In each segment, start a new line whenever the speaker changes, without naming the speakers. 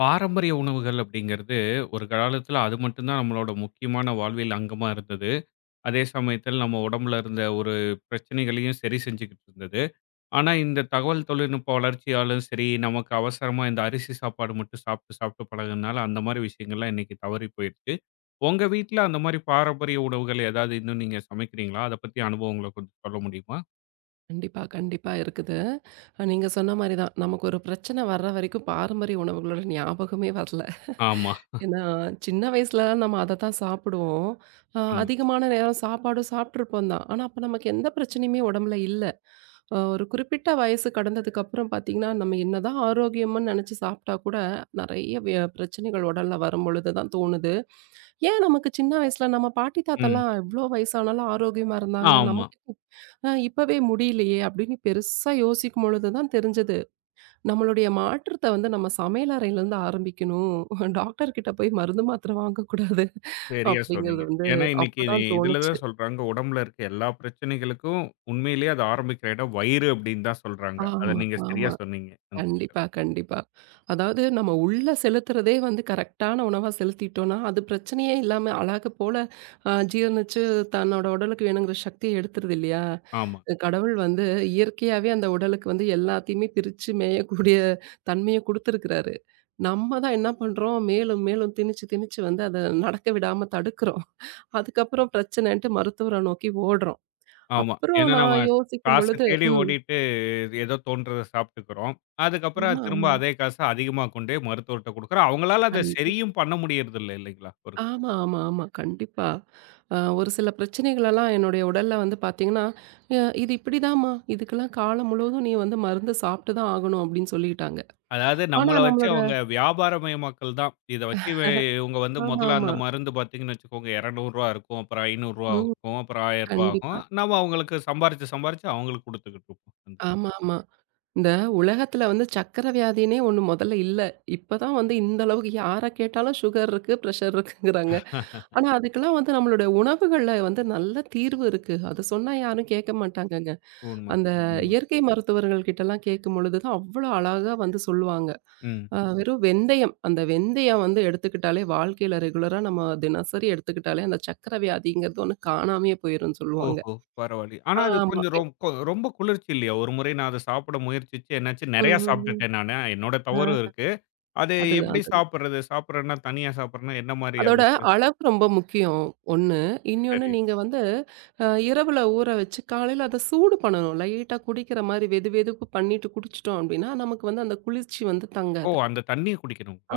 பாரம்பரிய உணவுகள் அப்படிங்கிறது ஒரு காலத்துல அது மட்டும்தான் நம்மளோட முக்கியமான வாழ்வியல் அங்கமா இருந்தது. அதே சமயத்தில் நம்ம உடம்புல இருந்த ஒரு பிரச்சனைகளையும் சரி செஞ்சுக்கிட்டு இருந்தது. ஆனா இந்த தகவல் தொழில்நுட்ப வளர்ச்சியாலும் சரி, நமக்கு அவசரமா இந்த அரிசி சாப்பாடு மட்டும் சாப்பிட்டு சாப்பிட்டு பழகுனனால அந்த மாதிரி விஷயங்கள்லாம் இன்னைக்கு தவறி போயிருச்சு. உங்க வீட்ல அந்த மாதிரி பாரம்பரிய உணவுகள் ஏதாவது இன்னும் நீங்க சமைக்கிறீங்களா? அத பத்தி அனுபவங்கள கொஞ்சம் சொல்ல முடியுமா?
கண்டிப்பா, கண்டிப்பா இருக்குது. நீங்க சொன்ன மாரி தான். நமக்கு ஒரு பிரச்சனை வர்ற வரைக்கும் பாரம்பரிய உணவுகளோட ஞாபகமே வரல.
ஆமா.
ஏன்னா, சின்ன வயசுல நம்ம அதத்தான் சாப்பிடுவோம்.
ம்.
அதிகமான நேரம் சாப்பாடும் சாப்பிட்டுருப்போம் தான். ஆனா, அப்ப நமக்கு எந்த பிரச்சனையுமே உடம்புல இல்ல. ஒரு குறிப்பிட்ட வயசு கடந்ததுக்கு அப்புறம் பார்த்தீங்கன்னா, நம்ம என்னதான் ஆரோக்கியம்ன்னு நெனச்சு சாப்பிட்டா கூட, நெறைய பிரச்சனைகள் உடல்ல வரும்பொழுது தான் தோணுது. ஏன் நமக்கு சின்ன வயசுல நம்ம பாட்டி
ம்.
தாத்தாலாம் எவ்ளோ வயசானாலும் ஆரோக்கியமா இருந்தாங்க.
ஆமா.
நமக்கு இப்பவே முடியலையே அப்படின்னு பெருசா யோசிக்கும் பொழுது தான் தெரிஞ்சது. நம்மளுடைய மாற்றத்த வந்து நம்ம சமையல் அறையிலேருந்து ஆரம்பிக்கணும். டாக்டர் கிட்ட போய் மருந்து மாத்திரை வாங்கக்கூடாது
சரியா
அப்படிங்கிறது
சொன்னீங்க.
வந்து
ஏன்னா, இன்னைக்கு
அப்பதான்
இதுல
தோணுச்சு.
தான் சொல்றாங்க, உடம்புல இருக்க எல்லா பிரச்சனைகளுக்கும் உண்மையிலேயே அது ஆரம்பிக்கிற இடம் வயிறு அப்படின்னு தான் சொல்றாங்க. அத
ஆமா,
நீங்க சரியா
ஆமா.
சொன்னீங்க. ம்.
கண்டிப்பா, கண்டிப்பா. அதாவது நம்ம உள்ள செலுத்துறதே வந்து கரெக்ட்டான உணவா செலுத்திட்டோம்னா, அது பிரச்சனையே இல்லாம அழகு போல ஜீரணிச்சு தன்னோட உடலுக்கு வேணுங்கிற சக்திய எடுத்துருது இல்லையா?
ஆமா,
கடவுள் வந்து இயற்கையாவே அந்த உடலுக்கு வந்து எல்லாத்தையுமே பிரிச்சு மேயக்கூடிய தன்மைய குடுத்துருக்கிறாரு. நம்ம தான் என்ன பண்றோம், மேலும் மேலும் திணிச்சு திணிச்சு வந்து அத நடக்க விடாம தடுக்கிறோம். அதுக்கப்புறம் பிரச்சனைன்ட்டு மருத்துவர நோக்கி ஓடுறோம்.
ஆமா.
அப்புறம்
ஏன்னா நம்ம
நான் யோசிக்கும்
காச
பொழுது
தேடி
ம்.
ஓடிட்டு ஏதோ தோன்றத சாப்பிட்டுக்கிறோம். அதுக்கப்புறம்
ஆமா,
அது திரும்ப
ஆமா.
அதே காச அதிகமா கொண்டு போய் மருத்துவர்ட்ட குடுக்குறோம். அவங்களால அத
கண்டிப்பா.
சரியும் பண்ண முடியறதில்ல இல்லைங்களா? ஒரு
ஆமா, ஆமா, ஆமா. கண்டிப்பா. ஒரு சில பிரச்சனைகளெல்லாம் என்னுடைய உடல்ல வந்து பார்த்தீங்கன்னா, "அ இது இப்படிதாம்மா. இதுக்கெல்லாம் காலம் முழுவதும் நீ வந்து மருந்து சாப்பிட்டு தான் ஆகணும்." அப்படின்னு சொல்லிட்டாங்க.
அதாவது
ஆனா
நம்மள வச்சு
நம்மளோட
அவங்க வியாபாரமயமாக்கல் தான். இத வச்சு இவன் இவங்க வந்து
ஆமா,
முதல்ல அந்த
ஆமா.
மருந்து பார்த்தீங்கன்னு வச்சுக்கோங்க ரூ. 200 இருக்கும். அப்புறம் ரூ. 500
ம்.
ஆகும். அப்புறம் ரூ. 1,000 ஆகும்.
கண்டிப்பா.
நம்ம அவங்களுக்கு சம்பாரிச்சு, சம்பாரிச்சு அவங்களுக்கு குடுத்துக்கிட்டு இருப்போம்.
ஆமா, ஆமா. இந்த உலகத்துல வந்து சர்க்கரை வியாதின்னே ஒண்ணு முதல்ல இல்ல. இப்ப தான் வந்து இந்த அளவுக்கு யார கேட்டாலும் சுகர் இருக்கு, பிரஷர் இருக்குங்கிறாங்க. ஆனா அதுக்கெல்லாம் வந்து நம்மளுடைய உணவுகள்ல வந்து நல்ல தீர்வு இருக்கு. அது சொன்னா யாரும் கேட்க மாட்டாங்கங்க.
உண்ம,
அந்த
உண்ம.
இயற்கை மருத்துவர்கள் கிட்டலாம் கேட்கும்பொழுது தான் அவ்வளோ அழகா வந்து சொல்லுவாங்க.
ம்.
வெறும் வெந்தயம், அந்த வெந்தயம் வந்து எடுத்துக்கிட்டாலே வாழ்க்கையில ரெகுலரா நம்ம தினசரி எடுத்துக்கிட்டாலே அந்த சர்க்கரை வியாதிங்கிறது ஒண்ணு காணாமயே போயிரும்ன்னு சொல்லுவாங்க.
ஓஹோ! பரவாயில்லை. ஆனா அது
ஆமா.
கொஞ்சம் ரொம்ப குளிர்ச்சி இல்லையா? ஒரு முறை நான் அத சாப்பிட முயற்சிச்சு என்னாச்சு,
ம்,
நெறையா
ம், ம்.
சாப்பிட்டுட்டேன் நானு. என்னோட தவறும்
ஆ
இருக்கு. அது
அதுதான்,
எப்படி
அதுதான்.
சாப்பிடுறது? சாப்பிடுறேன்னா தனியா சாப்பிடுறேன்னா என்ன மாரி
அதோட
அது?
அளவு ரொம்ப முக்கியம், ஒண்ணு. இன்னொன்னு
சரி.
நீங்க வந்து இரவுல ஊற வச்சு காலையில அத சூடு பண்ணணும். லைட்டா குடிக்கிற மாரி வெது வெதுப்பு பண்ணிட்டு குடிச்சிட்டோம் அப்படின்னா, நமக்கு வந்து அந்த குளிர்ச்சி வந்து
ஓ!
தங்காது.
அந்த தண்ணிய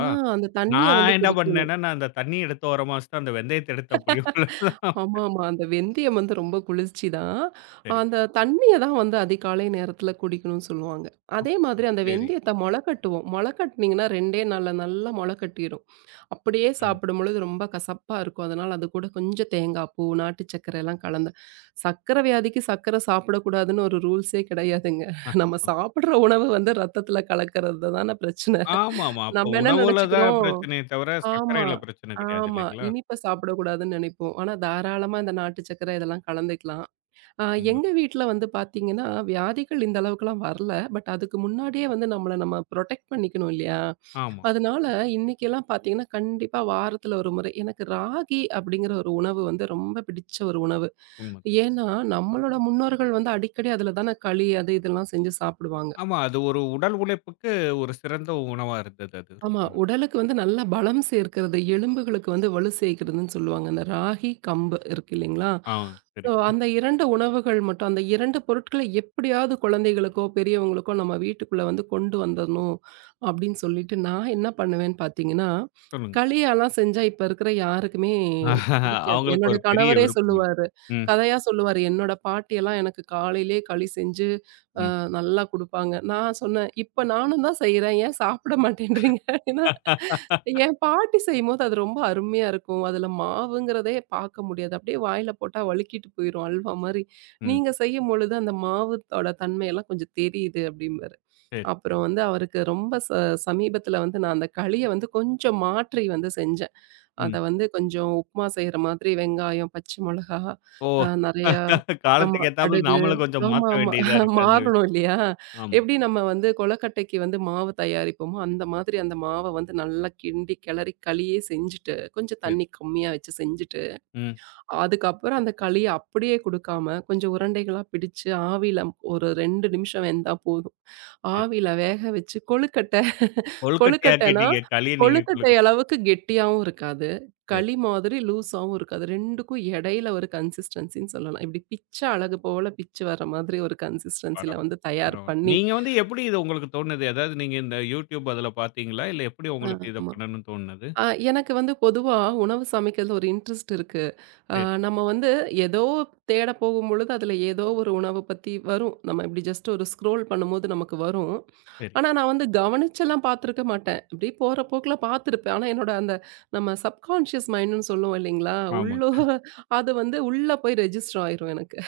ஆ அந்த தண்ணிய வந்து
நான் என்ன
குடிக்கணும்.
பண்ணேன்னா, நான் அந்த தண்ணீய எடுத்து ஓரமா வச்சுட்டு, அந்த வெந்தயத்த எடுத்து அப்படியே உள்ள தான்
ஆமாமா. அந்த வெந்தயம் வந்து ரொம்ப குளிர்ச்சி தான்.
சரி,
அந்த தண்ணிய தான் வந்து அதிகாலை நேரத்தில குடிக்கணும்னு சொல்லுவாங்க.
உப்
அதே மாதிரி அந்த
சரி.
வெந்தயத்த மொள கட்டுவோம். மொள கட்டினீங்கன்னா 2டே நாள்ல நல்லா மொள கட்டிரும். அப்படியே
ம்.
சாப்பிடும்பொழுது ரொம்ப கசப்பா இருக்கும். அதனால அது கூட கொஞ்சம் தேங்காய் பூ, நாட்டு சர்க்கரை எல்லாம் கலந்து சர்க்கரை வியாதிக்கு சர்க்கரை சாப்பிடக்கூடாதுன்னு ஒரு ரூல்ஸே கிடையாதுங்க. நம்ம சாப்பிடுற உணவு வந்து ரத்தத்தில கலக்கிறது தான பிரச்சனை.
ஆமாமா. அப்ப
நம்ம என்ன
உணவுல தான்
நெனச்சுக்கிறோம்
பிரச்சனையே தவிர,
ஆமா,
சர்க்கரையில பிரச்சனை கிடையாது
ஆமா.
இல்லைங்களா?
இனிப்ப சாப்பிடக்கூடாதுன்னு நெனைப்போம். ஆனா தாராளமா இந்த நாட்டு சர்க்கரை இதெல்லாம் கலந்துக்கலாம். அ
உண்ம.
எங்க வீட்ல வந்து பார்த்தீங்கன்னா, வியாதிகள் இந்த அளவுக்குலாம் வரல. பட் அதுக்கு முன்னாடியே வந்து நம்ம புரொடெக்ட் பண்ணிக்கணும் இல்லையா?
ஆமா,
அதனால இன்னைக்கெல்லாம் பார்த்தீங்கன்னா, கண்டிப்பா வாரத்துல ஒரு முறை எனக்கு ராகி அப்படிங்கிற ஒரு உணவு வந்து ரொம்ப பிடிச்ச ஒரு உணவு.
உண்ம.
ஏன்னா, நம்மளோட முன்னோர்கள் வந்து அடிக்கடி அதுல தானே களி அது இதெல்லாம் செஞ்சு சாப்பிடுவாங்க.
ஆமா, அது ஒரு உடல் உழைப்புக்கு ஒரு சிறந்த உணவா இருந்தது அது. ரொம்ப
ஆமா.
நல்
உடலுக்கு வந்து நல்ல பலம் சேர்க்கிறது, எலும்புகளுக்கு வந்து வலு சேர்க்கிறதுன்னு சொல்லுவாங்க. அந்த ராகி, கம்பு இருக்கு இல்லைங்களா?
ஆ
ஸோ
சரிங்க.
அந்த 2 உணவுகள் மட்டும் அந்த 2 பொருட்கள எப்படியாவது குழந்தைகளுக்கோ, பெரியவங்களுக்கோ நம்ம வீட்டுக்குள்ள வந்து கொண்டு வந்துரணும் அப்படின்னு சொல்லிட்டு, நான் என்ன பண்ணுவேன்னு பார்த்தீங்கன்னா,
சொல்லுங்க.
களியாலாம் செஞ்சா இப்ப இருக்கிற யாருக்குமே பிடிக்காது.
அவங்களுக்கு
என்னோட
ஒரு பெரிய
கணவரே
விருப்பம் இருக்கு.
சொல்லுவாரு.
ம்,
கதையா சொல்லுவாரு. என்னோட பாட்டியெல்லாம் எனக்கு காலையிலேயே களி செஞ்சு, அ
ம்.
நல்லா குடுப்பாங்க. நான் சொன்னேன், "இப்ப நானும் தான் செய்றேன். ஏன் சாப்பிட மாட்டேன்றீங்க?" அப்படின்னா, என் பாட்டி செய்யும்போது அது ரொம்ப அருமையா இருக்கும். அதுல மாவுங்கிறதே பார்க்க முடியாது. அப்படியே வாயில போட்டா வழுக்கிட்டு போயிரும் அல்வா மாரி.
ம்.
நீங்க செய்யும்பொழுது அந்த மாவுத்தோட தன்மையெல்லாம் கொஞ்சம் தெரியுது அப்படிம்பாரு.
சரி.
அப்புறம் வந்து அவருக்கு ரொம்ப சமீபத்தில வந்து நான் அந்த களிய வந்து கொஞ்சம் மாற்றி வந்து செஞ்சேன். அத
ம்.
வந்து கொஞ்சம் உப்புமா செய்ற மாதிரி வெங்காயம், பச்சை மொளகா,
ஓ!
நெறையா ஆமா
காலத்துக்கு ஏத்தாப்புல
கடுகு.
நாமளும் கொஞ்சம்
ஆமா,
மாத்த
ஆமா
வேண்டியதா இருக்கு அந்த
மாறணும்
விஷயம்.
இல்லையா?
ஆமா.
எப்படி நம்ம வந்து கொழுக்கட்டைக்கு வந்து மாவு தயாரிப்போமோ, அந்த மாதிரி அந்த மாவ வந்து நல்லா கிண்டி, கிளறி களியே செஞ்சுட்டு, கொஞ்சம்
சரி.
தண்ணி கம்மியா வச்சு செஞ்சுட்டு,
ம்.
அதுக்கப்புறம் அந்த களிய அப்படியே குடுக்காம, கொஞ்சம் உருண்டைகளா பிடிச்சு ஆவியில ஒரு 2 நிமிஷம் வெந்தா போதும்.
சரி.
ஆவியில வேக வச்சு கொழுக்கட்டை கொழுக்கட்டைனா,
கொழுக்கட்டையாக்கிட்டீங்க. களிய நீங்க
கொழுக்கட்டை அளவுக்கு கெட்டியாவும் இருக்காது.
சரி.
களி மாதிரி லூஸாவும் இருக்காது. 2க்கும் இடையில ஒரு கன்சிஸ்டன்சின்னு சொல்லலாம். இப்படி பிச்ச அழகு போல பிச்சு வர மாதிரி ஒரு கன்சிஸ்டன்சில
பரவால்ல,
வந்து தயார்
பரவால்ல.
பண்ணி
நீங்க வந்து எப்படி இது உங்களுக்கு தோணுது? அதாவது நீங்க இந்த YouTube அதுல பார்த்தீங்களா? இல்ல எப்படி உங்களுக்கு இத
ஆமா.
பண்ணணும்னு தோணுனது?
அ எனக்கு வந்து பொதுவா உணவு சமைக்கிறதுல ஒரு இன்ட்ரெஸ்ட் இருக்கு. அ
சரி,
நம்ம வந்து ஏதோ தேட போகும்பொழுது அதில ஏதோ ஒரு உணவ பத்தி வரும். நம்ம இப்படி ஜஸ்ட் ஒரு ஸ்க்ரோல் பண்ணும்போது நமக்கு வரும்.
சரி.
ஆனா நான் வந்து கவனிச்செல்லாம் பார்த்துருக்க மாட்டேன். இப்படியே போற போக்குல பார்த்துருப்பேன். ஆனா என்னோட அந்த நம்ம சப்கான்ஷியஸ் மைண்ட்ன்னு சொல்லுவோம் இல்லைங்களா?
ஆமாங்க.
உள்ளூர அது வந்து உள்ள போய் ரெஜிஸ்டர் ஆயிரும் எனக்கு.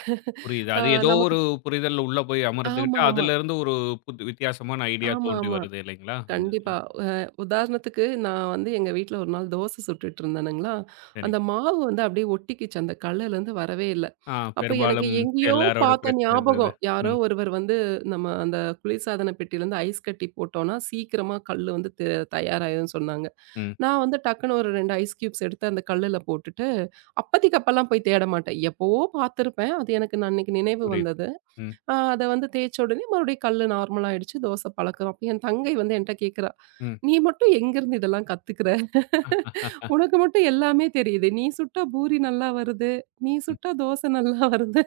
புரியுது.
அ
அது ஏதோ
நமக்கு
ஒரு புரிதல் உள்ள போய் அமர்ந்துகிட்டு,
ஆமா, ஆமா.
அதுலருந்து ஒரு புது வித்தியாசமான ஐடியா
ஆமா,
தோன்றி
ஆமா.
வருது இல்லைங்களா? அந்த இதுல.
கண்டிப்பா. அ உதாரணத்துக்கு நான் வந்து எங்க வீட்ல ஒரு நாள் தோசை சுட்டுட்டு இருந்தேனுங்களா,
சரி.
அந்த மாவு வந்து அப்படியே ஒட்டிக்கிச்சு அந்த கல்லுலேருந்து வரவே இல்ல.
ஆ
அப்போ எனக்கு
பெரும்பாலும்
எங்கேயோ
எல்லாரோட
பார்த்த
பிரச்சனை இது இது.
ஞாபகம். யாரோ
ம்,
ஒருவர் வந்து நம்ம அந்த குளிர்சாதன பெட்டியிலேருந்து ஐஸ் கட்டி போட்டோம்னா, சீக்கிரமா கல்லு வந்து தயாராயிரும்னு சொன்னாங்க.
ம்.
நான் வந்து டக்குனு ஒரு 2 ஐஸ் கியூப்ஸ் எடுத்து அந்த கல்லுல போட்டுட்டு, அப்பதைக்கு அப்பலாம் போய் தேட மாட்டேன். எப்பவோ பார்த்துருப்பேன். அது எனக்கு நான் அன்னைக்கு நினைவு
புரியுது.
வந்தது.
ம்,
அத வந்து தேய்ச்ச உடனே மறுபடியும் கல்லு நார்மல் ஆயிடுச்சு. தோசை பழக்கம். அப்ப என் தங்கை வந்து என்ட்ட கேட்கிறா,
ம்.
"நீ மட்டும் எங்கேருந்து இதெல்லாம் கத்துக்கிற? உனக்கு மட்டும் எல்லாமே தெரியுதே. நீ சுட்டா பூரி நல்லா வருது. நீ
ம்.
சுட்டா தோசை நல்லா வருது."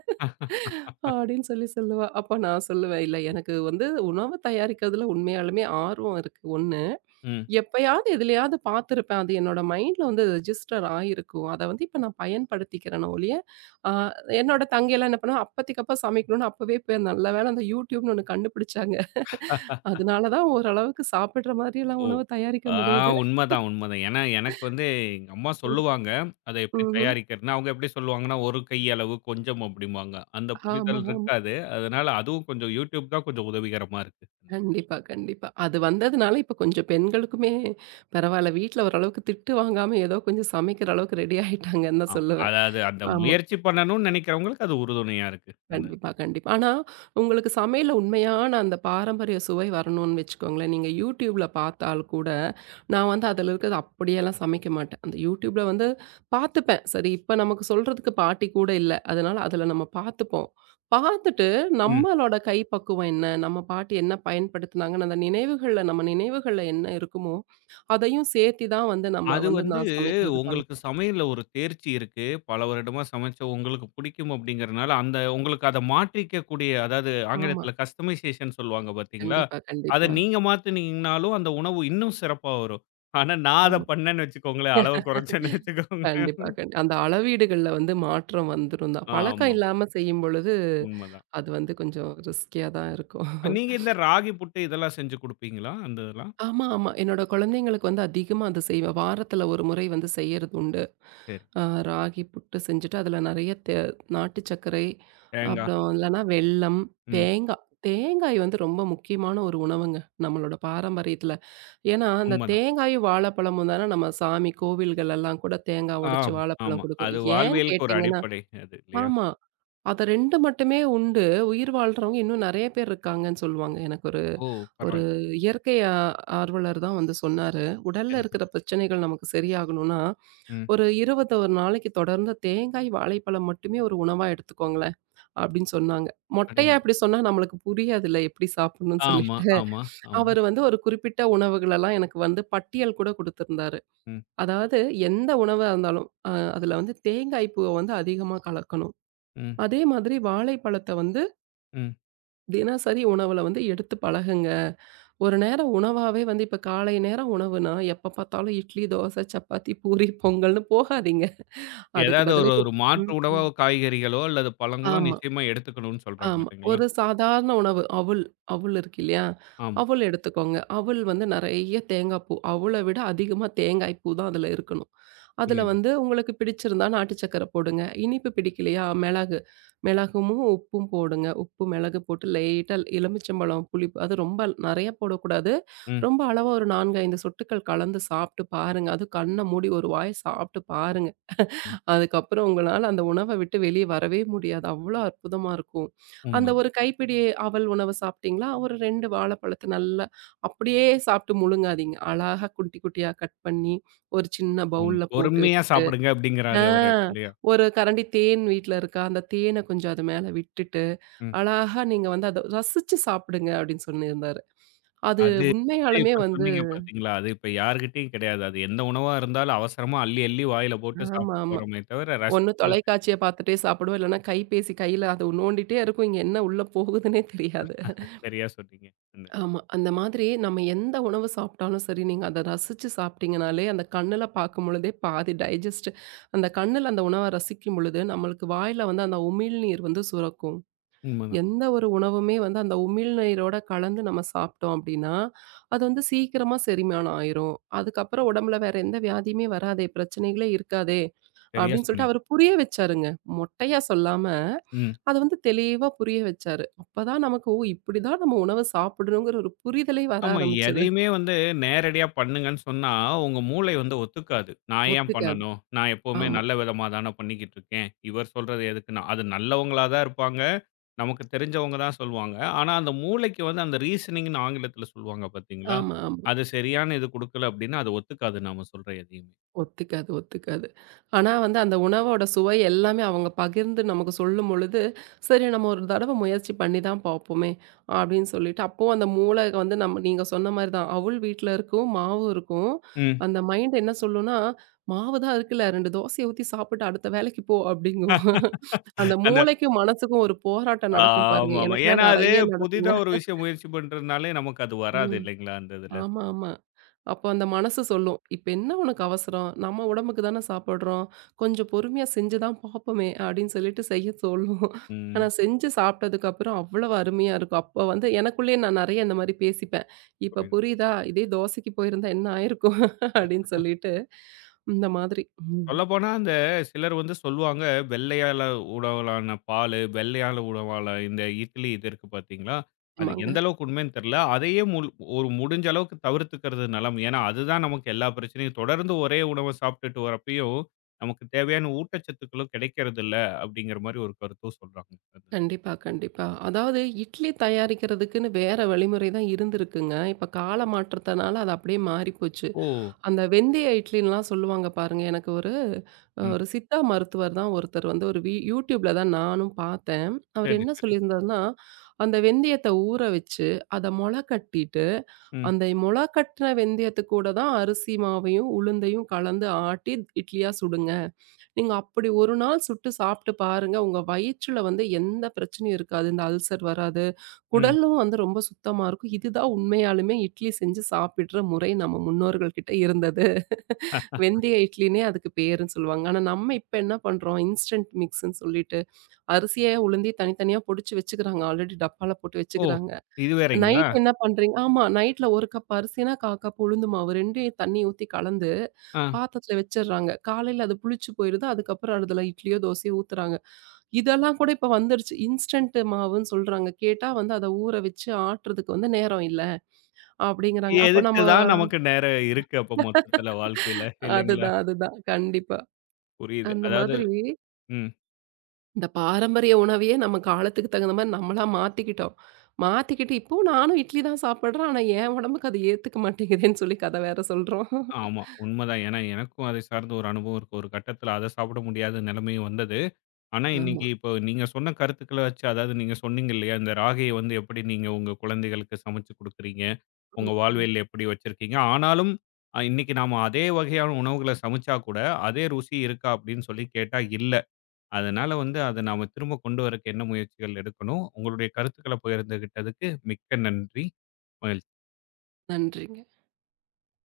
அப்படின்னு சொல்லி சொல்லுவா. அப்ப நான் சொல்லுவேன், "இல்ல எனக்கு வந்து உணவு தயாரிக்கிறதுல உண்மையாலுமே ஆர்வம் இருக்கு. ஒண்ணு.
ம்.
எப்பயாவது எதுலயாவது பார்த்துருப்பேன். அது என்னோட மைண்ட்ல வந்து ரெஜிஸ்டர் ஆயிருக்கும். அத வந்து இப்ப நான் பயன்படுத்திக்கிறேனே ஒழிய, ஆ என்னோட தங்கைலாம் என்ன பண்ணுவா, அப்பதைக்கப்ப சமைக்கணும்னு அப்பவே போய் நல்ல வேளை அந்த YouTubeன்னு ஒண்ணு கண்டுபிடிச்சாங்க. அதனால தான் ஓரளவுக்கு சாப்பிடுற மாதிரியெல்லாம்
ஓ!
உணவு தயாரிக்க
ஆ
முடியுது.
உண்மதான், உண்மதான். ஏன்னா, எனக்கு வந்து எங்க அம்மா
ம்.
சொல்லுவாங்க. அத எப்படி
ம்ஹ்ம்.
தயாரிக்கிறதுன்னு. அவங்க எப்படி சொல்லுவாங்கன்னா, "ஒரு கையளவு கொஞ்சம்" அப்படிம்பாங்க. அந்த
ஆமா,
புரிதல்
ஆமா.
இருக்காது. அதனால அதுவும் கொஞ்சம் YouTube தான் கொஞ்சம் உதவிகரமா இருக்கு.
கண்டிப்பா, கண்டிப்பா. அது வந்ததுனால இப்ப கொஞ்சம் பெண்களுக்குமே பரவால்ல. வீட்ல ஓரளவுக்கு திட்டு வாங்காம ஏதோ கொஞ்சம் சமைக்கிற அளவுக்கு ரெடி ஆயிட்டாங்கன்னு
ஆ
தான் சொல்லுவேன்.
அதாவது அந்த
ஆமா.
முயற்சி பண்ணணும்னு நெனைக்கிறவங்களுக்கு அது உறுதுணையா இருக்கு.
கண்டிப்பா, கண்டிப்பா. ஆனா, உங்களுக்கு சமையல்ல உண்மையான அந்த பாரம்பரிய சுவை வரணும்னு வச்சுக்கோங்களேன். நீங்க YouTubeல பார்த்தால் கூட, நான் வந்து அதில இருக்கிறத அப்படியெல்லாம் சமைக்க மாட்டேன். அந்த YouTubeல வந்து பார்த்துப்பேன். சரி, இப்ப நமக்கு சொல்றதுக்கு பாட்டி கூட இல்ல. அதனால அதில நம்ம பார்த்துப்போம். பார்த்துட்டு
அந்த
நம்மளோட கைப்பக்குவம் என்ன? நம்ம பாட்டி என்ன பயன்படுத்துனாங்கன்னு அந்த நினைவுகள்ல நம்ம நினைவுகள்ல என்ன இருக்குமோ, அதையும் சேர்த்தி தான் வந்து நம்ம
அது
வந்து
வந்து
நான் சமைக்கிறது
உங்களுக்கு
பழக்கம்.
சமையல்ல ஒரு தேர்ச்சி இருக்கு. பல வருடமா சமைச்ச உங்களுக்கு பிடிக்கும் அப்படிங்கிறனால, அந்த உங்களுக்கு அத மாற்றிக்கக்கூடிய அதாவது
ஆமா.
ஆங்கிலத்தில கஸ்டமைசேஷன் சொல்லுவாங்க பார்த்தீங்களா?
கண்டிப்பா,
அத
கண்டிப்பா.
நீங்க மாத்துனீங்கனாலும் அந்த உணவு இன்னும் சிறப்பா வரும். ஆனா நான் அத
ஆமா.
பண்ணேன்னு வச்சுக்கோங்களேன், அளவ குறைச்சேன்னு வச்சுக்கோங்க.
கண்டிப்பா, கண் அந்த அளவீடுகள்ல வந்து மாற்றம் வந்துரும் தான். பழக்கம்
ஆமாம்.
இல்லாம செய்யும் பொழுது,
உண்மதான்.
அது வந்து கொஞ்சம் ரிஸ்கியா தான் இருக்கும்.
நீங்க இந்த ராகி புட்டு இதெல்லாம் செஞ்சு குடுப்பீங்களா? அந்த இதெல்லாம்?
ஆமா, ஆமா. என்னோட குழந்தைங்களுக்கு வந்து அதிகமா அது செய்வேன். வாரத்துல ஒரு முறை வந்து செய்யறது உண்டு.
சரி.
அ ராகி புட்டு செஞ்சுட்டு, அதுல நெறைய நாட்டு சர்க்கரை,
தேங்கா.
அப்புறம் இல்லன்னா வெல்லம்,
ம்.
தேங்காய். தேங்காய் வந்து ரொம்ப முக்கியமான ஒரு உணவுங்க, நம்மளோட பாரம்பரியத்துல. ஏன்னா, அந்த
உண்மதான்.
தேங்காயும் வாழைப்பழமும் தானே நம்ம சாமி கோவில்கள் எல்லாம் கூட தேங்காய் உடைச்சு
ஆமா, ஆமா.
வாழைப்பழம்
அது
குடுக்குறோம். ஏன்னு
வாழ்வியலுக்கு ஒரு
கேட்டீங்கன்னா
அடிப்படை அது இல்லையா?
ஆமா. அத 2 மட்டுமே உண்டு. உயிர் வாழ்றவங்க இன்னும் நெறைய பேர் இருக்காங்கன்னு சொல்லுவாங்க. எனக்கு ஒரு
ஓ!
ஒரு
பரவாயில்ல.
இயற்கை ஆர்வலர் தான் வந்து சொன்னாரு. உடல்ல
சரிங்க.
இருக்கிற பிரச்சனைகள் நமக்கு சரியாகணும்னா,
ம்.
ஒரு 21 நாளைக்கு தொடர்ந்து தேங்காய், வாழைப்பழம் மட்டுமே ஒரு உணவா எடுத்துக்கோங்களேன், அப்டின்னு சொன்னாங்க. மொட்டையா
அடேங்க
இப்டி சொன்னா நம்மளுக்கு புரியாதுல்ல எப்டி சாப்பிடணும்னு
ஆமா,
சொல்லிட்டு,
ஆமா, ஆமா.
அவரு வந்து ஒரு குறிப்பிட்ட உணவுகளெல்லாம் எனக்கு வந்து பட்டியல் கூட குடுத்திருந்தாரு.
ம்,
அதாவது எந்த உணவா இருந்தாலும், அதுல வந்து தேங்காய் பூவ வந்து அதிகமா கலக்கணும்.
ம்,
அதே மாதிரி வாழைப்பழத்த வந்து
ம்.
தினசரி உணவுல வந்து எடுத்து பழகுங்க. ஒரு நேரம் உணவாவே வந்து இப்ப காலை நேரம் உணவுனா, எப்ப பார்த்தாலும் இட்லி, தோசை, சப்பாத்தி, பூரி, பொங்கல்னு போகாதீங்க. அதுக்கு
ஏதாவது ஒரு
பதிலா இப்போ
ஒரு மாற்று
ம்.
உணவோ,
ம்.
காய்கறிகளோ அல்லது பழங்களோ
ஆமா.
நிச்சயமா எடுத்துக்கணும்னு சொல்றாங்க
ஆமா.
இல்லைங்களா?
ஒரு சாதாரண உணவு. அவுல் அவுல் இருக்கு இல்லையா?
ஆமா,
அவுல் எடுத்துக்கோங்க. அவுல் வந்து நெறைய தேங்காய் பூ. அவுல விட அதிகமா தேங்காய் பூ தான் அதுல இருக்கணும். அதுல
புரியுது.
வந்து உங்களுக்கு பிடிச்சிருந்தா நாட்டு சர்க்கரை போடுங்க. இனிப்பு பிடிக்கலையா? மிளகு. மிளகும், உப்பும் போடுங்க. உப்பு, மிளகு போட்டு லைட்டா எலுமிச்சம்பழம், புளிப்பு அது ரொம்ப நெறைய போடக்கூடாது.
ம்,
ரொம்ப அளவா ஒரு 4, 5 சொட்டுக்கள் கலந்து சாப்பிட்டு பாருங்க. அதுவும் கண்ண மூடி ஒரு வாய் சாப்பிட்டு பாருங்க.
ம்.
அதுக்கப்புறம் உங்களால அந்த உணவ விட்டு வெளிய வரவே முடியாது. அவ்ளோ அற்புதமா இருக்கும். அந்த
உண்மதான்.
ஒரு கைப்பிடி அவல் உணவு சாப்பிட்டீங்களா, ஒரு 2 வாழைப்பழத்த நல்லா அப்படியே சாப்பிட்டு முழுங்காதீங்க. அழகா குட்டி குட்டியா கட் பண்ணி, ஒரு சின்ன
ம்.
பவுல்ல போட்டு
பொறுமையா
வச்சுட்டு,
சாப்பிடுங்க அப்படிங்கிறாரு
ஆ
அவரு இல்லையா?
ஒரு கரண்டி தேன் வீட்ல இருக்கா, அந்த தேன கொஞ்சம் அது மேல விட்டுட்டு,
ம்.
அழகா நீங்க வந்து அத ரசிச்சு சாப்பிடுங்க அப்படின்னு சொல்லியிருந்தாரு. அது
அது வந்து
உண்மையாலுமே
இப்ப
வந்து
சொன்னீங்க பார்த்தீங்களா? அது இப்ப யார்கிட்டயும் கிடையாது. அது எந்த உணவா இருந்தாலும் அவசரமா அள்ளி, அள்ளி வாயில போட்டு சாப்பிட்டு
ஆமாமா.
போறோமே தவிர, ரசிச்சு
ஒண்ணு
ருசிச்சு
தொலைக்காட்சிய பார்த்துட்டே சாப்பிடுவோம். இல்லன்னா கைபேசி கையில அது நோண்டிட்டே இருக்கும். இங்க என்ன உள்ள போகுதுன்னே தெரியாது.
சரியா சொன்னீங்க. அந்த
ஆமா. அந்த மாதிரி நம்ம எந்த உணவு சாப்பிட்டாலும் சரி, நீங்க அத ரசிச்சு சாப்பிட்டீங்கனாலே, அந்த கண்ணுல பார்க்கும்பொழுதே பாதி டைஜஸ்ட் அந்த கண்ணுல அந்த உணவ ரசிக்கும் பொழுது, நம்மளுக்கு வாயில வந்து அந்த உமிழ்நீர் வந்து சுரக்கும்.
உண்மதான்.
எந்த ஒரு உணவுமே வந்து அந்த உமிழ்நீரோட கலந்து நம்ம சாப்பிட்டோம் அப்படின்னா, அது வந்து சீக்கிரமா செரிமானம் ஆயிரும். அதுக்கப்புறம் உடம்புல வேற எந்த வியாதியுமே வராதே, பிரச்சனைகளே இருக்காதே
சரியா
அப்படின்னு சொல்லிட்டு
சொன்னீங்க.
அவரு புரிய வச்சாருங்க. மொட்டையா சொல்லாம,
ம்.
அத வந்து தெளிவா புரிய வச்சாரு. அப்பதான் நமக்கு ஓ! இப்படிதான் நம்ம உணவு சாப்பிடணுங்கிற ஒரு புரிதலே வர
ஆமா.
ஆரம்பிச்சது.
எதையுமே வந்து நேரடியா பண்ணுங்கன்னு சொன்னா, உங்க மூளை வந்து ஒத்துக்காது. நான் ஏன்
ஒத்துக்காது.
பண்ணணும்? நான் எப்பவுமே
ஆமா,
நல்ல விதமா தான பண்ணிக்கிட்டு இருக்கேன். இவர் சொல்றது எதுக்குன்னா, அது நல்லவங்களா தான் இருப்பாங்க. நமக்கு தெரிஞ்சவங்க தான் சொல்லுவாங்க. ஆனா, அந்த மூளைக்கு வந்து அந்த ரீசனிங்ன்னு ஆங்கிலத்தில சொல்லுவாங்க பார்த்தீங்களா?
ஆமா, ஆமா.
அது சரியான இது குடுக்கல அப்டின்னா, அது ஒத்துக்காது நாம சொல்ற எதையுமே.
ஒத்துக்காது, ஒத்துக்காது. ஆனா வந்து அந்த உணவோட சுவை எல்லாமே அவங்க பகிர்ந்து நமக்கு சொல்லும்பொழுது, சரி நம்ம ஒரு தடவ முயற்சி பண்ணி தான் பார்ப்போமே! அப்டின்னு சொல்லிட்டு, அப்பவும் அந்த மூளை வந்து நம்ம நீங்க சொன்ன மாரி தான். அவுள் வீட்ல இருக்கும், மாவு இருக்கும்.
ம்.
அந்த மைண்ட் என்ன சொல்லும்னா, "மாவு தான் இருக்குல்ல 2 தோசைய ஊத்தி சாப்பிட்டு அடுத்த வேலைக்கு போ" அப்டிங்கும். அந்த
அந்த
மூளைக்கும், மனசுக்கும் ஒரு போராட்டம் நடக்கும் பாருங்க.
ஆமாமா. ஏன்னா,
எனக்கெல்லாம்
அது
நெறைய
புதிதா
நடக்குங்க.
ஒரு விஷயம் முயற்சி பண்றதுனாலே நமக்கு அது வராது
ம்.
இல்லைங்களா? அந்த இதுல.
ஆமா, ஆமா. அப்போ அந்த மனசு சொல்லும். "இப்ப என்ன உனக்கு அவசரம்? நம்ம உடம்புக்கு தானே சாப்பிடுறோம். கொஞ்சம் பொறுமையா செஞ்சு தான் பார்ப்போமே!" அப்படின்னு சொல்லிட்டு செய்ய சொல்லும். ஆனா
ம்.
செஞ்சு சாப்பிட்டதுக்கப்புறம் அவ்வளவு அருமையா இருக்கும். அப்போ வந்து எனக்குள்ளேயே நான் நெறைய இந்த மாரி பேசிப்பேன். "இப்ப
புரியுது.
புரியுதா? இதே தோசைக்கு போயிருந்தா என்ன ஆயிருக்கும்?" அப்படின்னு சொல்லிட்டு இந்த மாதிரி. ம்.
சொல்லப்போனா அந்த சிலர் வந்து சொல்லுவாங்க, வெள்ளையால உணவலான பாலு, வெள்ளையால உணவான இந்த இட்லி இது இருக்கு பார்த்தீங்களா? அது
ஆமாங்க.
எந்த அளவுக்கு உண்மைன்னு தெரியல. அதையே ஒரு முடிஞ்ச அளவுக்கு தவிர்த்துக்கிறது நலம். ஏன்னா, அதுதான் நமக்கு எல்லா பிரச்சனையும் தொடர்ந்து ஒரே உணவ சாப்பிட்டுட்டு வரப்பயும், நமக்கு தேவையான ஊட்டச்சத்துக்களும் கிடைக்கிறதில்ல அப்படிங்கிற மாரி ஒரு கருத்தும் சொல்றாங்க. அது.
கண்டிப்பா, கண்டிப்பா. அதாவது இட்லி தயாரிக்கிறதுக்குன்னு வேற வழிமுறை தான் இருந்திருக்குங்க. இப்ப கால மாற்றத்தினால அது அப்படியே மாறிப்போச்சு.
ஓ!
அந்த வெந்தய இட்லின்லாம் சொல்லுவாங்க பாருங்க. எனக்கு ஒரு
ம்.
ஒரு சித்தா மருத்துவர் தான் ஒருத்தர் வந்து ஒரு யூடியூப்ல தான் நானும் பார்த்தேன். அவர்
சரி,
என்ன
சரி.
சொல்லியிருந்தாருன்னா, அந்த வெந்தயத்த ஊற வச்சு, அத மொள கட்டிட்டு,
ம்,
அந்த மொள கட்டின வெந்தயத்து கூட தான் அரிசி மாவையும், உளுந்தையும் கலந்து ஆட்டி இட்லியா சுடுங்க. நீங்க அப்படி ஒரு நாள் சுட்டு சாப்பிட்டு பாருங்க. உங்க வயிற்றுல வந்து எந்த பிரச்சனையும் இருக்காது. இந்த அல்சர் வராது.
ம்.
குடலும் வந்து ரொம்ப சுத்தமா இருக்கும். இதுதான் உண்மையாலுமே இட்லி செஞ்சு சாப்பிடுற முறை நம்ம முன்னோர்கள் கிட்ட இருந்தது.
அ.
வெந்தய இட்லின்னே அதுக்கு பேருன்னு சொல்லுவாங்க. ஆனா, நம்ம இப்ப என்ன பண்றோம், இன்ஸ்டன்ட் மிக்ஸ்ன்னு சொல்லிட்டு, அரிசிய உளுந்தி தனித்தனியா பொடிச்சு வச்சுக்கிறாங்க. ஆல்ரெடி டப்பால போட்டு
ஓ!
வச்சுக்கிறாங்க.
இது வேறங்களா?
நைட் என்ன பண்றீங்க ஆமா. நைட்ல 1 கப் அரிசினா 1/4 கப் உளுந்து மாவு 2யும் தண்ணி ஊத்தி கலந்து
ஆ.
பாத்திரத்துல வச்சர்றாங்க. காலையில அது புளிச்சு போயிருது. அதுக்கப்புறம் அதுல இட்லியோ, தோசையோ ஊத்துறாங்க. இதெல்லாம் கூட இப்ப வந்துருச்சு. இன்ஸ்டன்ட் மாவுன்னு சொல்றாங்க. கேட்டா வந்து அத ஊற வச்சு ஆட்டுறதுக்கு வந்து நேரம் இல்ல, அப்படிங்கிறாங்க. அப்ப
எதுக்கு
நம்ம
தான் நமக்கு நேரம் இருக்கு அப்ப மொத்தத்துல வாழ்க்கையில இல்லைங்களா?
அதுதான், அதுதான். கண்டிப்பா.
புரியுது.
அந்த
அதாவது
மாதிரி
ம்.
இந்த பாரம்பரிய உணவையே நம்ம காலத்துக்கு தகுந்த மாரி நம்மளா மாத்திக்கிட்டோம். மாத்திக்கிட்டு இப்போ நானும் இட்லி தான் சாப்பிடுறேன். ஆனா என் உடம்புக்கு அது ஏத்துக்க மாட்டேங்குதேன்னு சொல்லி கத வேற சொல்றோம்.
ஆமா. உண்மதான். ஏன்னா, எனக்கும் அதை சார்ந்த ஒரு அனுபவம் இருக்கு. ஒரு கட்டத்தில அத சாப்பிட முடியாத நிலைமையும் வந்தது. ஆனா,
ஆமா.
இன்னைக்கு இப்போ நீங்க சொன்ன கருத்துக்கள வச்சு அதாவது நீங்க சொன்னீங்க இல்லையா, இந்த ராகிய வந்து எப்படி நீங்க உங்க குழந்தைகளுக்கு சமைச்சு குடுக்குறீங்க,
ம்,
உங்க
ம்.
வாழ்வியல் எப்படி வச்சிருக்கீங்க. ஆனாலும் இன்னைக்கு நாம அதே வகையான உணவுகள சமைச்சா கூட, அதே ருசி இருக்கா அப்படின்னு சொல்லி கேட்டா இல்ல. அதனால வந்து அத நாம திரும்ப கொண்டு வரக்கு என்ன முயற்சிகள் எடுக்கணும்? உங்களுடைய கருத்துக்கள பகிர்ந்துகிட்டதுக்கு மிக்க நன்றி. மகிழ்ச்சி.
நன்றிங்க.